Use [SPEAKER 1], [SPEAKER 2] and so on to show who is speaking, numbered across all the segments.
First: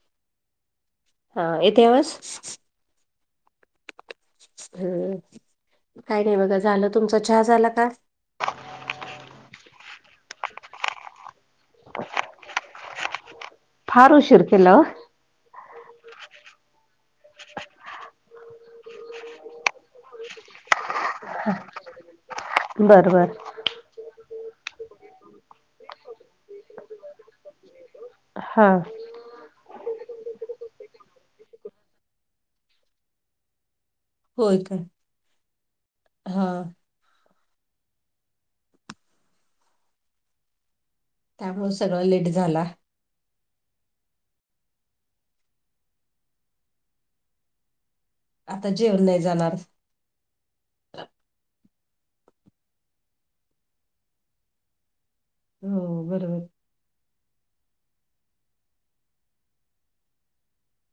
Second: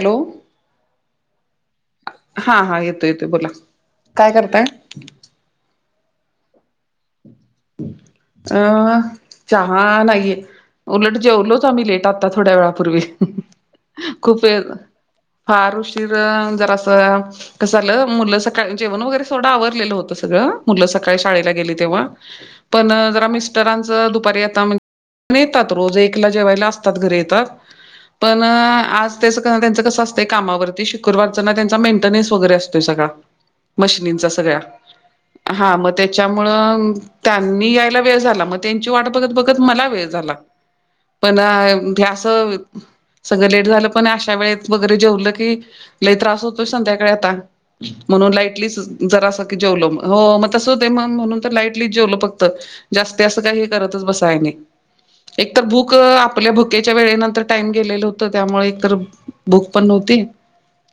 [SPEAKER 1] Hello
[SPEAKER 2] हा येतेवस
[SPEAKER 1] हा हा येतो येतो बोला काय करताय
[SPEAKER 2] हम काय नाही बघा झालं तुमचा चहा झाला का
[SPEAKER 1] अं चहा नाहीये उलट जेवलोच आम्ही लेट आता थोड्या वेळा ूर्वी
[SPEAKER 2] फार उशीर
[SPEAKER 1] खूप
[SPEAKER 2] केला ओ
[SPEAKER 1] फार उशीर जरा अस कं झालं मुलं सका जेवण वगैरे सोडं आवरलेलं होतं सगळं मुलं ग पण
[SPEAKER 2] बर बर
[SPEAKER 1] मिस्टरां दुपारीता येतात रोज एक जेवायला असतात घरी येतात पण
[SPEAKER 2] हा.
[SPEAKER 1] आज त्यांचं कसं असतय कामावरती शुक्रवारचां ना त्यांचा मेंटेन् वगरे असतोय सगळा मशिनींचा
[SPEAKER 2] होय का
[SPEAKER 1] सगळ्या हा मग
[SPEAKER 2] हा
[SPEAKER 1] त्याच्यामुळं यायला वेळ झाला मग त्यांची वाट बघत बघत मला वेळ झाला पण
[SPEAKER 2] त्यामुळे सगळं
[SPEAKER 1] ध्यास
[SPEAKER 2] लेट झाला
[SPEAKER 1] सगळं लेट झालं पण अशा वेळेत वगैरे जेवलं की लई त्रास होतो संध्याकाळी आता म्हणून
[SPEAKER 2] आता
[SPEAKER 1] लाईटलीच
[SPEAKER 2] जेवण नाही
[SPEAKER 1] जरा असं
[SPEAKER 2] जाणार.
[SPEAKER 1] की जेवलं हो मग तसं होतं मग म्हणून तर लाईटली जेवलंक्
[SPEAKER 2] हो बरोबर
[SPEAKER 1] [inaudible] ेच्या वेळे नंतर टाइम गेलेलं होत त्यामुळे एक तर बुक पण नव्हती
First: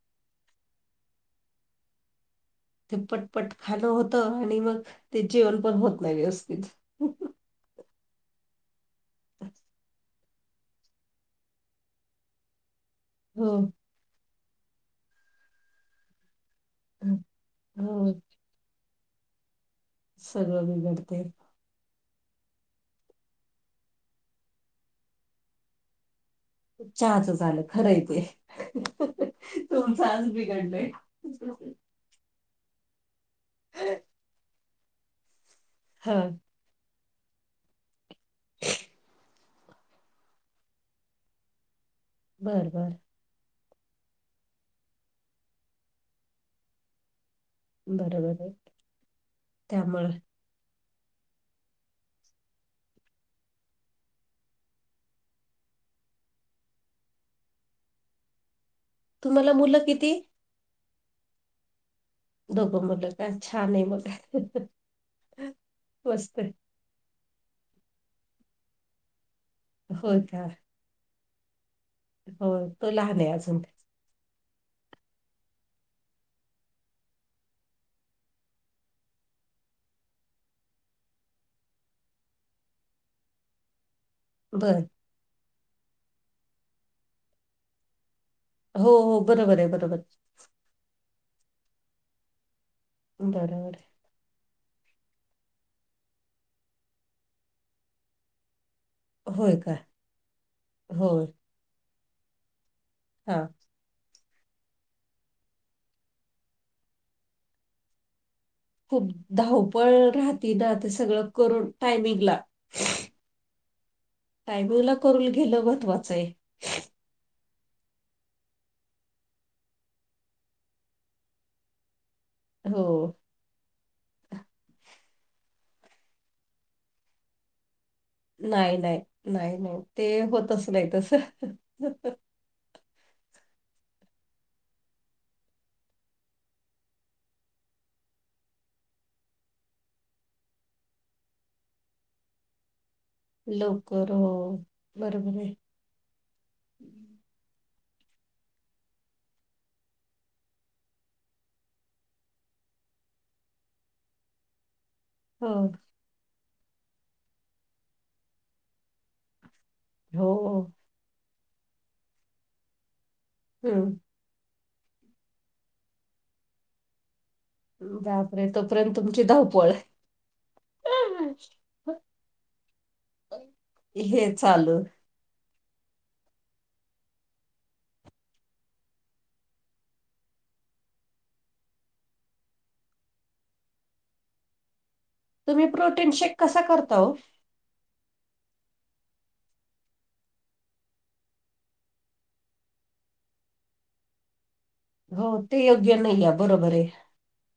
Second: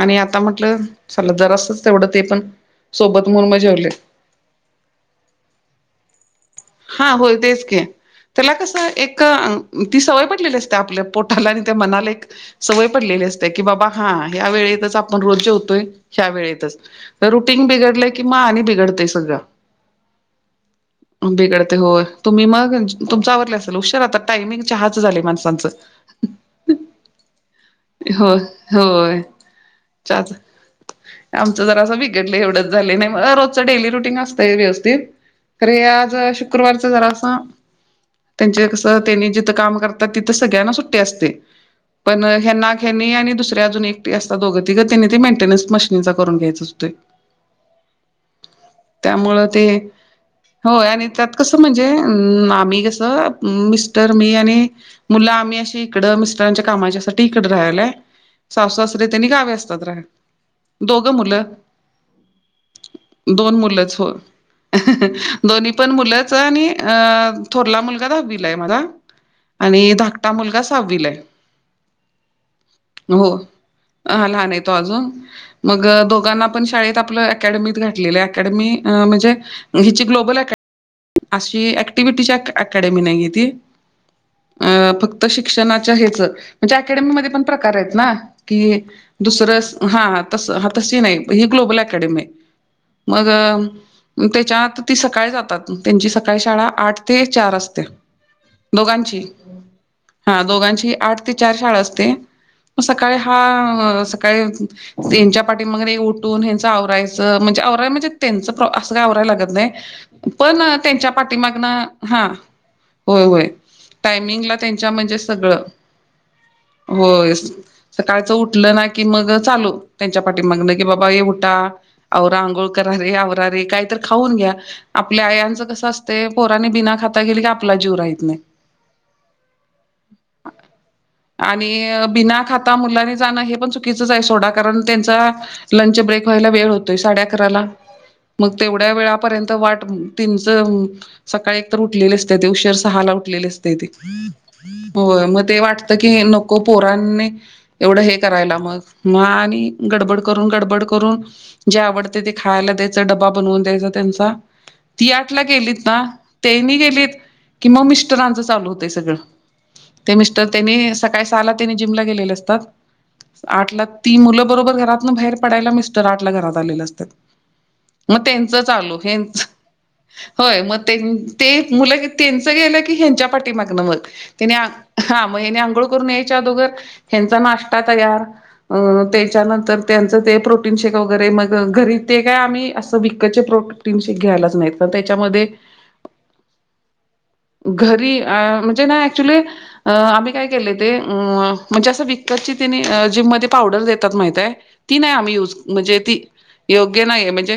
[SPEAKER 1] आणि आता म्हटलं चल जरास तेवढं ते पण
[SPEAKER 2] ते
[SPEAKER 1] सोबत
[SPEAKER 2] पटपट
[SPEAKER 1] मुरम
[SPEAKER 2] खाणं
[SPEAKER 1] जेवले
[SPEAKER 2] आणि मग ते जीवन पण होत नाही व्यवस्थित
[SPEAKER 1] हा होल तेच घ त्याला कसं एक ती सवय पडलेली असते आपल्या पोटाला आणि त्या मनाला एक सवय पडलेली असते
[SPEAKER 2] हो
[SPEAKER 1] की बाबा हा ह्या वेळेतच आपण रोज जेवतोय ह्या वेळेतच तर रुटीन बिघडलंय
[SPEAKER 2] हो
[SPEAKER 1] कि म आणि बिघडतेय सगळं
[SPEAKER 2] सगळं बिघडत
[SPEAKER 1] बिगडते हो तुम्ही मग तुमचा आवरला असेल हुशार आता टायमिंग चहाच झाले माणसांचं
[SPEAKER 2] खूप चचाच झालं खरंय तय
[SPEAKER 1] हो होय
[SPEAKER 2] तुमचा आस बिघडलय
[SPEAKER 1] डले एवढंच झाले नाही म रोजचं डेली रुटीन असतं व्यवस्थित अरे आज
[SPEAKER 2] हा
[SPEAKER 1] शुक्रवारच जरा असं त्यांचे कस त्यांनी ज कामतात तिथ सगळ्यांना सुट्ट असते पण
[SPEAKER 2] बर बर
[SPEAKER 1] हना्या आणि दुसऱ्या अजून एक अस दों तीगतीने ते मेटेन्स मशीननीचा करून घ्यायं होतते
[SPEAKER 2] बरोबर आहे
[SPEAKER 1] त्यामुळं ते
[SPEAKER 2] त्यामुळं
[SPEAKER 1] होय आणि त्यात कसं म्हणजे आम्ही कसं मिस्टर मी आणि मुलं आम्ही अशी इकड मिस्टरांच्या कामाच्या सा इकडे राहिलाय स त्यांनी गावे
[SPEAKER 2] तुम्हाला
[SPEAKER 1] असतात
[SPEAKER 2] मुलं
[SPEAKER 1] राहा
[SPEAKER 2] किती?
[SPEAKER 1] दोघ मुलं
[SPEAKER 2] दोघं मुलं का
[SPEAKER 1] दोन
[SPEAKER 2] छान आहे
[SPEAKER 1] मुलंच
[SPEAKER 2] मग
[SPEAKER 1] हो दोन्ही पण मुलंच
[SPEAKER 2] मस्त आहे.
[SPEAKER 1] आणि अ थोरला मुलगा दा बलाय माझा आणि
[SPEAKER 2] होय
[SPEAKER 1] धाकटा
[SPEAKER 2] का
[SPEAKER 1] मुलगा सावविलाय
[SPEAKER 2] हो तो लहान आहे अजून
[SPEAKER 1] अ लहान आहे तो अजून मग दोघांना आपण शाळेत आपलं अकडमी घातलेली अकडमी म्हणजे ह् अ ऍक्टि्ही अमी नाही
[SPEAKER 2] बर
[SPEAKER 1] फत शिक्षणाच्या हच म्हणजे अकेडमीमध्ये पण प्रकार आहेत ना कि
[SPEAKER 2] हो हो बरोबर आहे
[SPEAKER 1] दुसरं
[SPEAKER 2] बरोबर
[SPEAKER 1] हा नाही ह ग्लोबल अ
[SPEAKER 2] बरोबर आहे.
[SPEAKER 1] मग त्याच्या ती सकाळी जातात त्यांची सकाळी शाळा आठ ते चार असते दोघांची
[SPEAKER 2] होय का
[SPEAKER 1] हा दोघांची आठ
[SPEAKER 2] होय
[SPEAKER 1] ते चार शाळा असते. मग सकाळी हा काय त्यांच्या पाठी मागन उठून ह्यंचं आवरायचं म्हणजे आवरा म्हणजे त्यांच प्र असं
[SPEAKER 2] खूप
[SPEAKER 1] गावराला लागत
[SPEAKER 2] धावपळ
[SPEAKER 1] नाही
[SPEAKER 2] राहती
[SPEAKER 1] पण
[SPEAKER 2] ना ते
[SPEAKER 1] त्यांच्या
[SPEAKER 2] सगळं
[SPEAKER 1] पाठीमागन
[SPEAKER 2] करून
[SPEAKER 1] हा,
[SPEAKER 2] टायमिंगला
[SPEAKER 1] होय होय टायमिंगला त्यांच्या म्हणजे
[SPEAKER 2] करून घेणं
[SPEAKER 1] सगळं
[SPEAKER 2] महत्वाचं आहे
[SPEAKER 1] होय- सकाळचं उठलं ना की मग चालू त्यांच्या पाठीमागन की बाबा ये उठा औरांग गळ
[SPEAKER 2] हो
[SPEAKER 1] करा रे आवरा रे काही तर खाऊन घ्या, आपल्या आयांचं कस असतय पोराने बिना खाता गेली की आपला जीव राहि
[SPEAKER 2] नाही नाही नाही नाही ते होतच नाही तस,
[SPEAKER 1] आता मुलांनी जाणं हे पण चुकीचच आहे सोडा कारण त्यांचा लंच ब्रेक व्हायला वेळ होतोय साडे अकराला मग तेवढ्या वेळ पर्यंत वाट तीनच सकाळी एक तर उठलेली असते त उशेर सहा ला उठलेलं असतय ते
[SPEAKER 2] लवकर हो
[SPEAKER 1] होय
[SPEAKER 2] बरोबर
[SPEAKER 1] मग
[SPEAKER 2] आहे
[SPEAKER 1] ते वाटत की नको पोरांनी एवढं हे करायला मग म आणि गडबड करून गडबड करून जे आवडते ते खायला द्यायचं डबा बनवून द्यायचा त्यांचा ती आटला
[SPEAKER 2] हो
[SPEAKER 1] गेलीत ना त्यांनी गेलीत की मग मिस्टरांच चालू होतय सगळं ते
[SPEAKER 2] हो
[SPEAKER 1] मिस्टर त्यानी का सालाने जिमला गेले असतात आठ
[SPEAKER 2] हम्म
[SPEAKER 1] ती मुलं बरोबर घरात बाहेर पडाला मिस्टर आठला घरात आले असतात. मग
[SPEAKER 2] बापर आहे
[SPEAKER 1] त्यांच
[SPEAKER 2] तोपर्यंत
[SPEAKER 1] चालू
[SPEAKER 2] तुमची
[SPEAKER 1] हेच
[SPEAKER 2] धावपळ आहे.
[SPEAKER 1] होय मग ते मुल त्यांच गेलं की ह्यंच्या पाठी मागणं म,
[SPEAKER 2] हे चालू
[SPEAKER 1] हा मग हेने आंघोळ करून यायच्या अदोगर ह्यांचा नाश्ता तयार, अ त्याच्यानंतर त्यांचं ते प्रोटीन शेक वगैरे मग घरी ते काय आम्ही असं विक चे प्रोटी्स घ्यायलाच नाहीत. त्याच्यामध्ये
[SPEAKER 2] तुम्ही प्रोटीन शेक कसा करता ओ?
[SPEAKER 1] घरी म्हणजे ना ऍक्च्युली अ आम्ही काय केले ते म्हणजे असं विकतची तिने जिममध्ये पावडर देतात माहित आहे, ती नाही
[SPEAKER 2] हो
[SPEAKER 1] आम्ही युज
[SPEAKER 2] ते योग्य
[SPEAKER 1] म्हणजे ती
[SPEAKER 2] नाही आहे बरोबर आहे
[SPEAKER 1] योग्य नाहीय म्हणजे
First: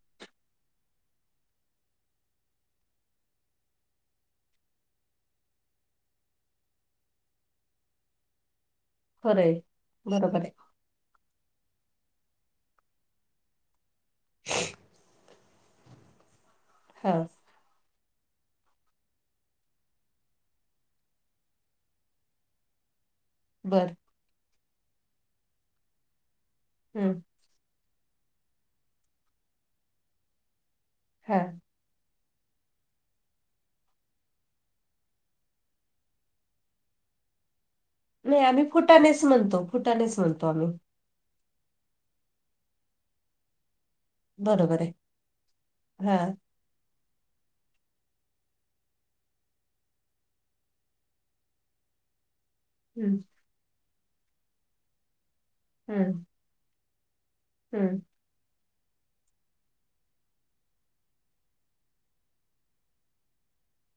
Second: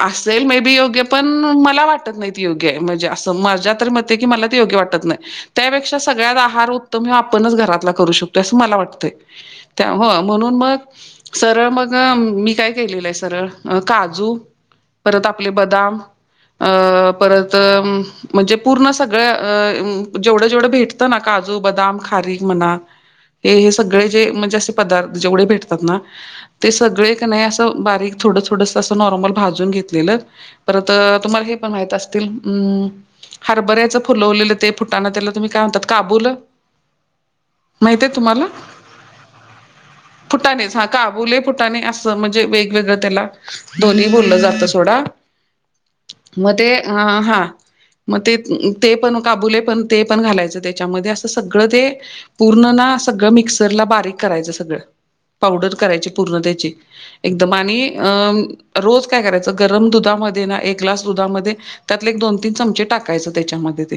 [SPEAKER 1] असेल मे बी योग्य पण मला वाटत नाहीत योग्य म्हणजे असं माझ्या तर म की मला ते योग्य वाटत नाही त्यापेक्षा सगळ्यात आहार उत्तम आपणच घरातला करू शकतो असं मला वाटत.
[SPEAKER 2] खरं आहे
[SPEAKER 1] त्याव
[SPEAKER 2] बरोबर आहे
[SPEAKER 1] म्हणून मग सरळ मग मी काय केलेलं आहे सरळ काजू,
[SPEAKER 2] ह [unintelligible]
[SPEAKER 1] परत आपले बदाम अ
[SPEAKER 2] हा
[SPEAKER 1] परत, म्हणजे पूर्ण सगळ्या जेवढं जेवढं भेटतं ना काजू बदाम खारीक म्हणा हे हे
[SPEAKER 2] बर
[SPEAKER 1] सगळे जे म्हणजे असे पदार्थ जेवढे भेटतात ना ते सगळे
[SPEAKER 2] हम्म
[SPEAKER 1] क नाही असं बारीक थोड थोडस नॉर्मल भाजून घेतलेल परत
[SPEAKER 2] हा
[SPEAKER 1] तुमाला हे पण माहित अस म् हरभऱ्याच फुलवलेलं ते फुटाना त्याला तुम्ही काय म्हणतात काबूल, माहित आहे
[SPEAKER 2] नाही
[SPEAKER 1] तुम्हाला
[SPEAKER 2] आम्ही फुटानेच म्हणतो फुटाणेच म्हणतो आम्ही
[SPEAKER 1] फुटाणेच हा काबुले फुटाणे अस म्हणजे वेगवेगळ त्याला दोन्ही टलं जात
[SPEAKER 2] बरोबर आहे
[SPEAKER 1] सोडा
[SPEAKER 2] हा
[SPEAKER 1] मग ते अ हा मग ते ते पण काबुले पण ते पण घालायचं त्याच्यामध्ये असं सगळं ते पूर्ण ना
[SPEAKER 2] हम्म
[SPEAKER 1] सगळं मिक्सरला बारीक करायचं सगळं पावडर करायची
[SPEAKER 2] हम्म
[SPEAKER 1] पूर्ण त्याची एकदम आणि
[SPEAKER 2] हम्म
[SPEAKER 1] अ रोज काय करायचं गरम दुधामध्ये ना एक ग्लास दुधामध्ये त्यातले एक दोन तीन चमचे टाकायच त्याच्यामध्ये ते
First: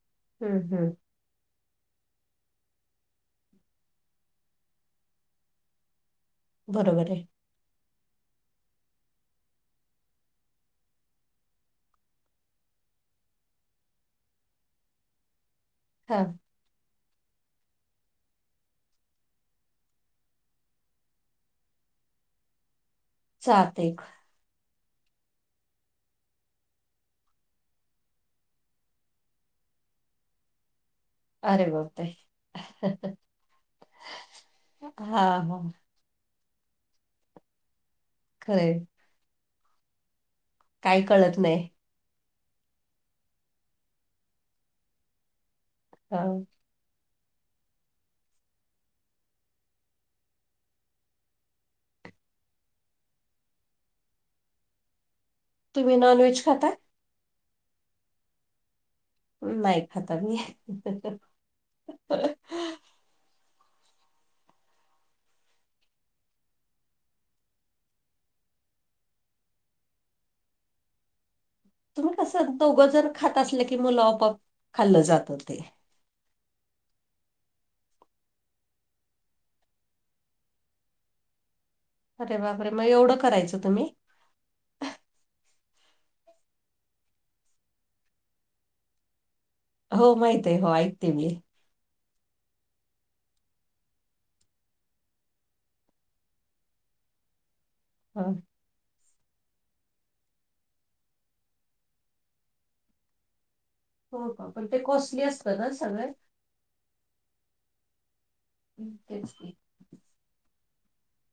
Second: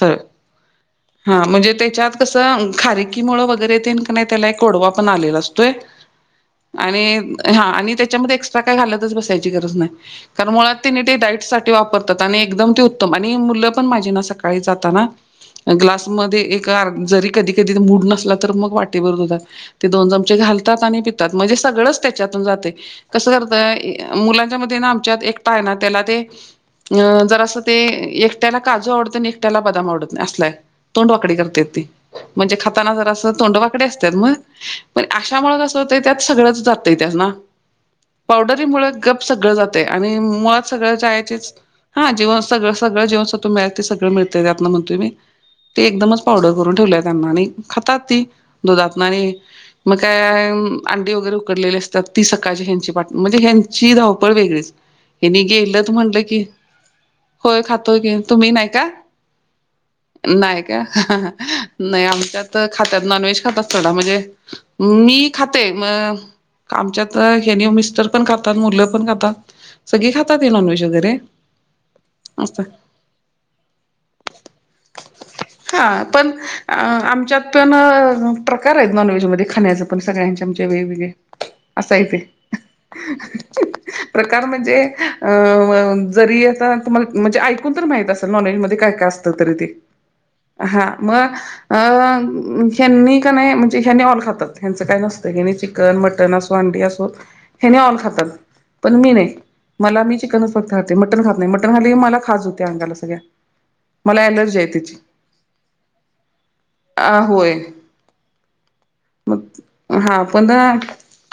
[SPEAKER 1] सर
[SPEAKER 2] हम्म हम्म!
[SPEAKER 1] हा म्हणजे त्याच्यात कसं खारी कीमुळं वगैरे तेन का नाही त्याला एक गोडवा पण आलेला असतोय, आणि
[SPEAKER 2] बरोबर आहे
[SPEAKER 1] हा आणि त्याच्यामध्ये एक्स्ट्रा काय घालतच बसायची गरज नाही. कारण मुळात तेनी ते डाईट साठी वापरतात आणि एकदम ते उत्तम आणि मुलं पण माझी न सकाळी जाताना
[SPEAKER 2] [inaudible]
[SPEAKER 1] ग्लासमध्ये एक जरी कधी कधी मूड नसला तर मग वाटी भर दुधात ते दोन चमचे घालतात आणि पितात म्हणजे सगळंच त्याच्यातून जाते. कसं
[SPEAKER 2] सात एक
[SPEAKER 1] करतय मुलांच्या मध्ये ना आमच्यात एक [unintelligible] ना त्याला ते अ जर असं ते एकट्याला काजू आवडत आणि एकट्याला बदाम आवडत नाही असलाय. तोंडवाकडी
[SPEAKER 2] अरे
[SPEAKER 1] करत्यात ती
[SPEAKER 2] बापरे
[SPEAKER 1] म्हणजे खाताना जरा असं तोंड वाकडी असत्यात म, पण
[SPEAKER 2] हा हा
[SPEAKER 1] अशामुळे कसं होतय त्यात सगळंच जातय त्याना
[SPEAKER 2] खरंय
[SPEAKER 1] पावडरीमुळे गप सगळं जातय आणि मुळात सगळं
[SPEAKER 2] काय कळत
[SPEAKER 1] जायाचीच.
[SPEAKER 2] नाही
[SPEAKER 1] हां जेव्हा सगळ सगळं जीवनसत्व मिळेल ते सगळ मिळतंय त्यातन म्हणतो मी. ते एकदमच
[SPEAKER 2] हा
[SPEAKER 1] पावडर करून ठेवलेय त्यांना नी आणि खातात ती दुधातन नी मग काय अंडी वगैरे उकडलेली असतात ती सकाळची ह्यांची म्हणजे ह्यांची धावपळ वेगळीच ह्यांनी गेलत
[SPEAKER 2] तुम्ही
[SPEAKER 1] म्हटलं की
[SPEAKER 2] नॉनव्हेज खाता
[SPEAKER 1] होय खातोय की तुम्ही नाही का?
[SPEAKER 2] नाही खाता मी
[SPEAKER 1] नाही का? [inaudible] नाही आमच्या त खातात नॉन व्हेज खातात [unintelligible] म्हणजे मी खाते म आमच्यात हे मिस्टर पण खातात मुलं पण खातात सगळे खातात हे नॉनव्हेज वगैरे
[SPEAKER 2] तुम्ही कसं
[SPEAKER 1] असं
[SPEAKER 2] दोघं जर खात असल्या की मुलं आपोआप खाल्लं जातं ते.
[SPEAKER 1] हा पण आमच्यात पण प्रकार आहेत नॉनव्हेजमध्येध्ये खाण्याच पण सगळ्यांचे आमचे वेगवेगळे असं आहे ते
[SPEAKER 2] अरे बापरे मग एवढं करायचं तुम्ही
[SPEAKER 1] प्रकार म्हणजे अ जरी आता तुम्हाला म्हणजे ऐकून तर माहित असेल नॉलेज मध्ये काय काय अस
[SPEAKER 2] हो माहित आहे.
[SPEAKER 1] [unintelligible]
[SPEAKER 2] हो
[SPEAKER 1] हा
[SPEAKER 2] ऐकते मी.
[SPEAKER 1] मग अं ह्यांनी का नाही म्हणजे ह्याणे ऑल खातात ह्यांचं काय नसतं की नी चिकन मटन असो अंडी असो हे नाही ऑल खातात
[SPEAKER 2] हं.
[SPEAKER 1] पण मी नाही. मला मी चिकनच फक्त खाते मटन खात नाही मटन खाली क मला खाज होते अंगाला सगळ्या मला
[SPEAKER 2] हो का
[SPEAKER 1] ॲलर्जी
[SPEAKER 2] पण
[SPEAKER 1] आहे
[SPEAKER 2] ते
[SPEAKER 1] त्याची
[SPEAKER 2] कॉस्टली असतं ना सगळं
[SPEAKER 1] आ होय.
[SPEAKER 2] हम्म तेच की.
[SPEAKER 1] मग हा पण अ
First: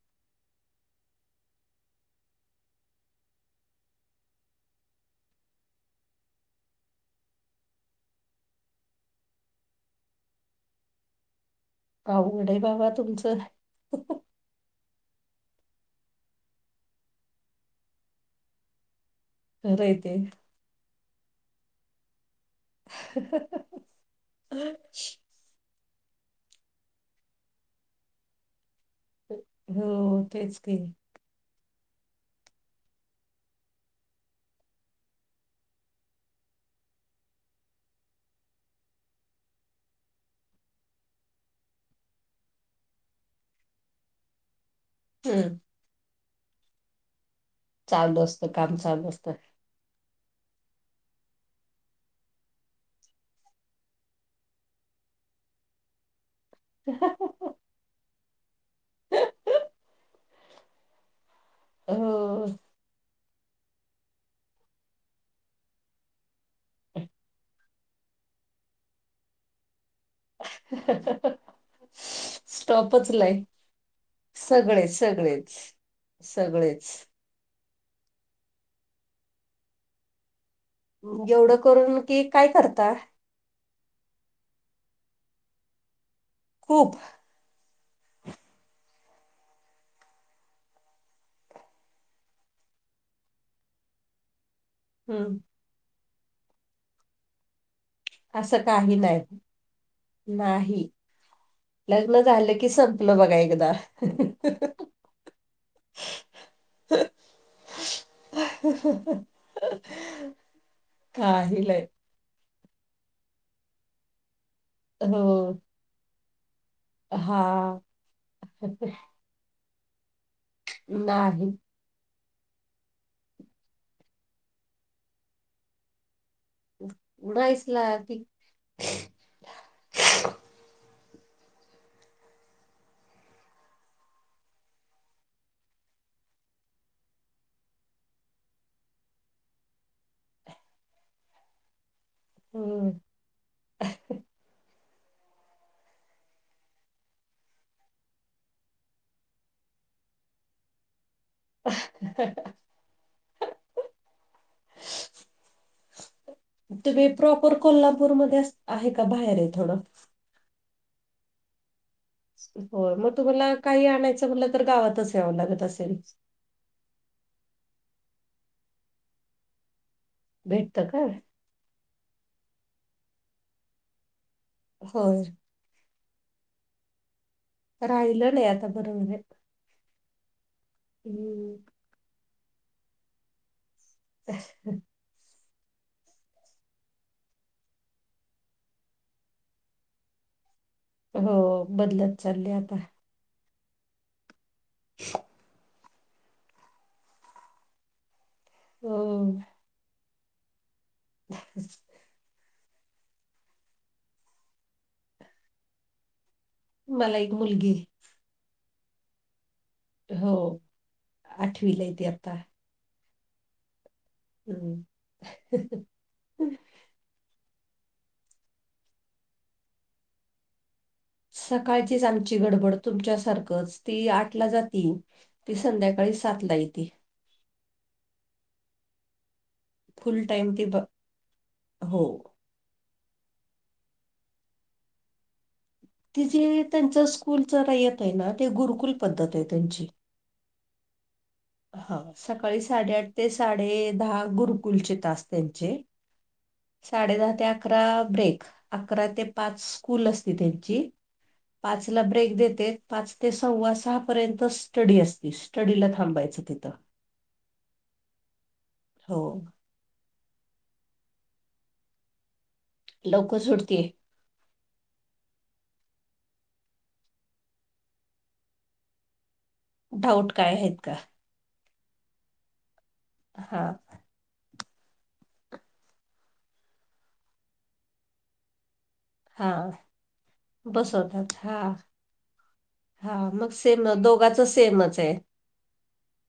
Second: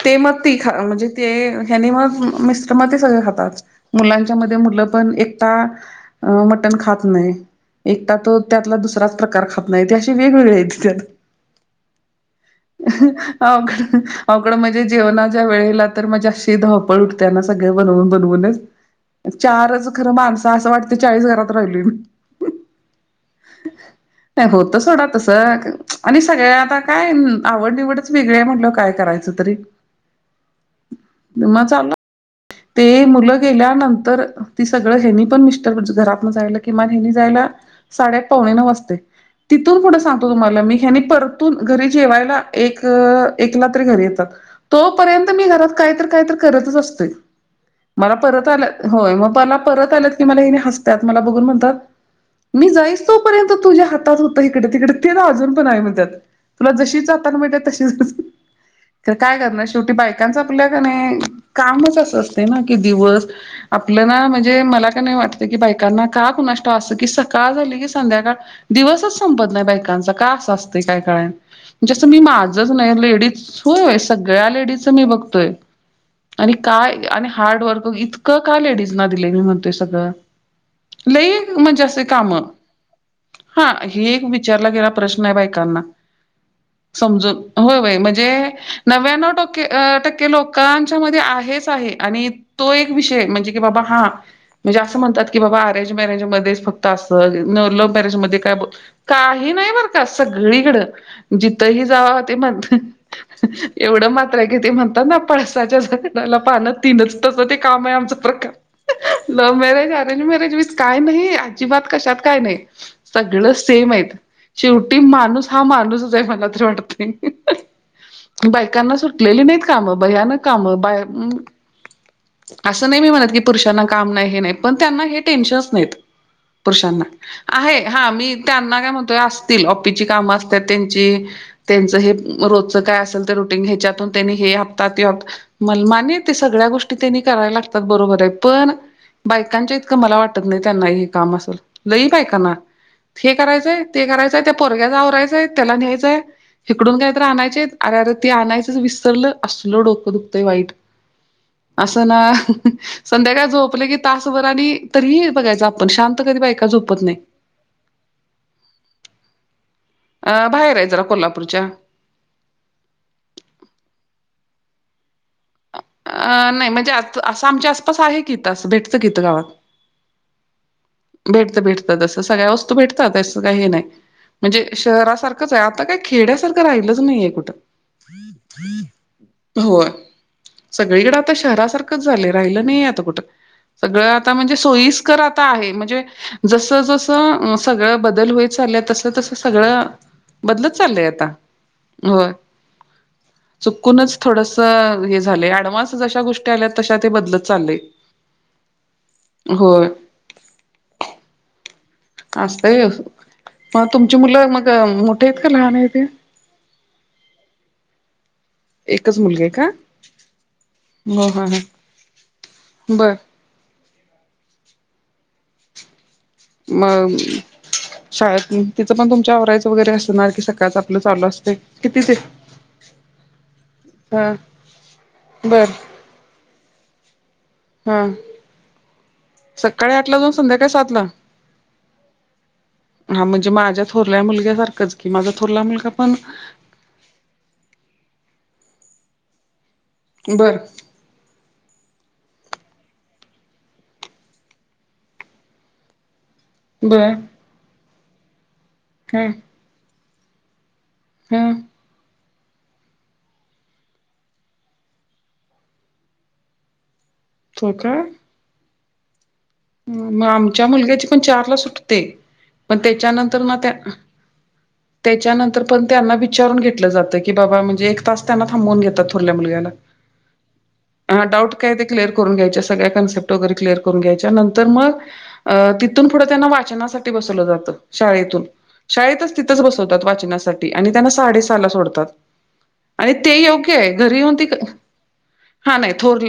[SPEAKER 1] ते मग ती खा म्हणजे ते ह्यांनी म मिस्टर ते सगळे खातात मुलांच्या मध्ये मुलं पण एकता अ मटण खात नाही. एकता तो त्यातला दुसराच प्रकार खात नाही ते अशी वेगवेगळे आहेत त्यात
[SPEAKER 2] अवघड आहे बाबा तुमचं.
[SPEAKER 1] हो का अवघडं म्हणजे जेवणाच्या वेळेला तर, माझी अशी धावपळ उठते ना सगळं बनवून बनवूनच
[SPEAKER 2] आहे
[SPEAKER 1] चारंच खरं,
[SPEAKER 2] ते.
[SPEAKER 1] माणस असं वाटते चाळीस घरात राहिलोय मी. नाही, होतं सोडा तसं. आणि सगळ्या आता काय, आवड निवडंच वेगळी आहे म्हणल्यावर काय करायचं तरी.
[SPEAKER 2] हो, तेच की.
[SPEAKER 1] म चालू ते मुलं गेल्यानंतर, ती सगळं ह्येनी पण मिस्टर घरातनं जायला किमान ह्येनी जायला साडेआठ-पावणेनऊ वाजतंय. तिथून पुढं सांगतो तुम्हाला मी, ह्यानी परतून घरी जेवायला एक, एकला तरी घरी येतात. तोपर्यंत, मी
[SPEAKER 2] हं.
[SPEAKER 1] घरात काय तर काय तर करतच असतोय. मला
[SPEAKER 2] चालू असतं,
[SPEAKER 1] परत आल्या,
[SPEAKER 2] काम चालू
[SPEAKER 1] होय,
[SPEAKER 2] असतं.
[SPEAKER 1] मग मला परत आल्यात की मला ह्यानी हसत्यात मला बघून म्हणतात मी जाईस तोपर्यंत तुझ्या हातात होतं हिकडं तिकडं, तेच अजून पण आहे म्हणत्यात, तुला जशीच्या तर म्हणत्यात तशीच आहे अजून, खरं काय करणार शेवटी बायकांचं आपल्या का नाही कामच असं असतं
[SPEAKER 2] हो.
[SPEAKER 1] दिवस आपल्या म्हणजे मला का नाही वाटत की बायकांना का कुणा अस की सकाळ झाली की संध्याकाळ दिवसच संपत नाही बायकांचा का असं असतं काय कळायना जसं माझंच नाही लेडीज होय सग सगळ्या लेडीज
[SPEAKER 2] सगळेच,
[SPEAKER 1] मी बघतोय
[SPEAKER 2] सगळेच.
[SPEAKER 1] आणि
[SPEAKER 2] सगळेच.
[SPEAKER 1] काय आणि हार्ड वर्क इतकं का लेडीज ना दिले मी म्हणते सगळं लई
[SPEAKER 2] एवढं
[SPEAKER 1] म्हणजे
[SPEAKER 2] करून
[SPEAKER 1] असे
[SPEAKER 2] की
[SPEAKER 1] काम
[SPEAKER 2] काय करता?
[SPEAKER 1] हा हे एक विचारला गेला प्रश्न आहे बायकांना
[SPEAKER 2] खूप.
[SPEAKER 1] समजून हो बाय म्हणजे नव्याण्णव टक्के टक्के लोकांच्या मध्ये आहेच आहे. आणि तो एक विषय म्हणजे की बाबा हा म्हणजे असं म्हणतात
[SPEAKER 2] हं.
[SPEAKER 1] की बाबा मॅरेज मॅरेज मध्येच फक्त असं ल मॅरेज मध्ये काय
[SPEAKER 2] असं
[SPEAKER 1] ब
[SPEAKER 2] काही नाही.
[SPEAKER 1] काही नाही बर का सगळीकड
[SPEAKER 2] नाही.
[SPEAKER 1] जिथही जाव
[SPEAKER 2] लग्न
[SPEAKER 1] होते म
[SPEAKER 2] झालं की संपलं बघा एकदा.
[SPEAKER 1] एवढं मात्र किती म्हणतात ना पळसाच्या झाडाला पानत तीनच तसं ते काम आहे आमचा प्रकार love marriage arrange marriage with काय नाही
[SPEAKER 2] काही नाही.
[SPEAKER 1] आजीबात अशात काय नाही सगळं सेम आहेत. शेवटी माणूस
[SPEAKER 2] हो.
[SPEAKER 1] हा माणूसच आहे मला तरी वाटत
[SPEAKER 2] हा.
[SPEAKER 1] नाही बायकांना सुट चूकलेली नाहीत कामं भयानक काम बाय-
[SPEAKER 2] नाही.
[SPEAKER 1] असं नाही मी म्हणत की पुरुषांना काम नाही हे नाही पण त्यांना हे टेन्शनच नाहीत. पुरुषांना आहे
[SPEAKER 2] नाहीचला
[SPEAKER 1] हा
[SPEAKER 2] ती
[SPEAKER 1] मी त्यांना काय म्हणतोय असतील ऑफिसची काम असत त्यांची त्यांचं हे रोजचं काय असेल तर रुटीन ह्याच्यातून त्यांनी हे हप्तात ये् मल मानीत ते सगळ्या गोष्टी त्यांनी करायला लागतात बरोबर आहे पण बायकांच्या इतकं मला वाटत नाही त्यांना हे काम असेल लई बायकांना
[SPEAKER 2] हम्म.
[SPEAKER 1] हे करायचंय ते करायचंय त्या परग्याला आवरायचंय त्याला न्यायचंय हिकडून काय तर आणायचे अरे अरे ती आणायचंच विसरलं असल डोकं दुखतंय वाईट असं ना संध्याकाळ झोपले की तासभर आणि तरी बघायचं आपण शांत कधी बायका झोपत
[SPEAKER 2] तुम्ही
[SPEAKER 1] नाही
[SPEAKER 2] प्रॉपर कोल्हापूरमध्येध्ये आहे का बाहेर आहे थोडं
[SPEAKER 1] अ बाहेर आहे जरा कोल्हापूरच्या
[SPEAKER 2] हो मग तुम्हाला काही आणायचं म्हटलं तर गावातच यावं लागत असेल
[SPEAKER 1] अ नाही म्हणजे आ असं आमच्या आसपास आहे की त असं भेटतं किथं गावात
[SPEAKER 2] भेटत का
[SPEAKER 1] भेटत भेटत जसं सगळ्या वस्तू भेटतात असं काही नाही म्हणजे
[SPEAKER 2] होय.
[SPEAKER 1] शहरासारखंच आहे आता काय खेड्यासारखं राहिलंच नाहीये कुठं
[SPEAKER 2] राहिलं नाही आता बरोबर आहे.
[SPEAKER 1] हो सगळीकडे आता
[SPEAKER 2] हम्म.
[SPEAKER 1] शहरासारखा रा नाही क सगळ आता म्हणजे सोी आता म्ह जस जस सगळं बदल होय चालल तस तस सगळं बदलत चाललंय आता
[SPEAKER 2] हो. बदलत
[SPEAKER 1] होय
[SPEAKER 2] चालले आता.
[SPEAKER 1] चुकूनच थोडस हे झालंय ऍडव्हान्स जशा गोष्टी आल्यात तशा ते बदलत चाललेय
[SPEAKER 2] हो
[SPEAKER 1] हो असतय मग तुमची मुलं मग मोठे आहेत का लहान आहेत ते
[SPEAKER 2] मला एक मुलगी आहे
[SPEAKER 1] एकच मुलगी आहे का
[SPEAKER 2] हो आठवीला येते आता
[SPEAKER 1] बरं
[SPEAKER 2] हम्म
[SPEAKER 1] मग शाळेत तिचं पण तुमच्या आवरायचं वगैरे असणार की सकाळच
[SPEAKER 2] सकाळचीच आमची गडबड तुमच्यासारखंच ती
[SPEAKER 1] हा
[SPEAKER 2] आठला जाती ती
[SPEAKER 1] बर
[SPEAKER 2] संध्याकाळी सात ला येते
[SPEAKER 1] हां सकाळी आठ ला
[SPEAKER 2] फुल
[SPEAKER 1] जाऊन
[SPEAKER 2] टाइम ती
[SPEAKER 1] संध्याकाळी
[SPEAKER 2] ब
[SPEAKER 1] सात ला.
[SPEAKER 2] हो
[SPEAKER 1] हा म्हणजे माझ्या थोरल्या मुलग्यासारखंच की माझा ोरला मुलगा पण
[SPEAKER 2] ती जे त्यांच स्कूलच रा यत आहे ना ते गुरुकुल पद्धत आहे त्यांची
[SPEAKER 1] बरं
[SPEAKER 2] हा सकाळी साडेआठ ते साडे दहा गुरुकुलचे तास त्यांचे
[SPEAKER 1] बर
[SPEAKER 2] साडे दहा ते अकरा ब्रेक अकरा ते
[SPEAKER 1] हा
[SPEAKER 2] पाच स्कूल असती त्यांची
[SPEAKER 1] हा
[SPEAKER 2] पाच ला ब्रेक देते पाच ते सव्वा सहा पर्यंत स्टडी असते स्टडीला थांबायच स्िथिता
[SPEAKER 1] का
[SPEAKER 2] हो
[SPEAKER 1] मग आमच्या मुलग्याची पण चारला सुटते पण
[SPEAKER 2] लवकर
[SPEAKER 1] त्याच्यानंतर ना त्या
[SPEAKER 2] सुटते
[SPEAKER 1] त्याच्यानंतर पण त्यांना विचारून घेतलं जातं की बाबा म्हणजे एक तास त्यांना थांबवून घेतात थोरल्या मुलग्याला
[SPEAKER 2] डाऊट काय आहेत का
[SPEAKER 1] डाऊ काय ते क्लअर कर घय सग्या कन्सेप्ट वगैर
[SPEAKER 2] हां,
[SPEAKER 1] क्लअर करून घ्यायच्यांतर तर मग अ तिथून पुढं त्यांना वाचनासाठी बसवलं जातं शाळेतून शाळेतच तिथंच
[SPEAKER 2] हां.
[SPEAKER 1] बसवतात वाचनासाठी आणि त्यांना
[SPEAKER 2] बसवतात.
[SPEAKER 1] साडे सहाला
[SPEAKER 2] हां,
[SPEAKER 1] सोडतात आणि
[SPEAKER 2] हां.
[SPEAKER 1] ते
[SPEAKER 2] मग
[SPEAKER 1] योग्य
[SPEAKER 2] सेम
[SPEAKER 1] आहे घरी येऊन
[SPEAKER 2] दोघांचं
[SPEAKER 1] त
[SPEAKER 2] सेमच आहे.
[SPEAKER 1] हा नाही थोरली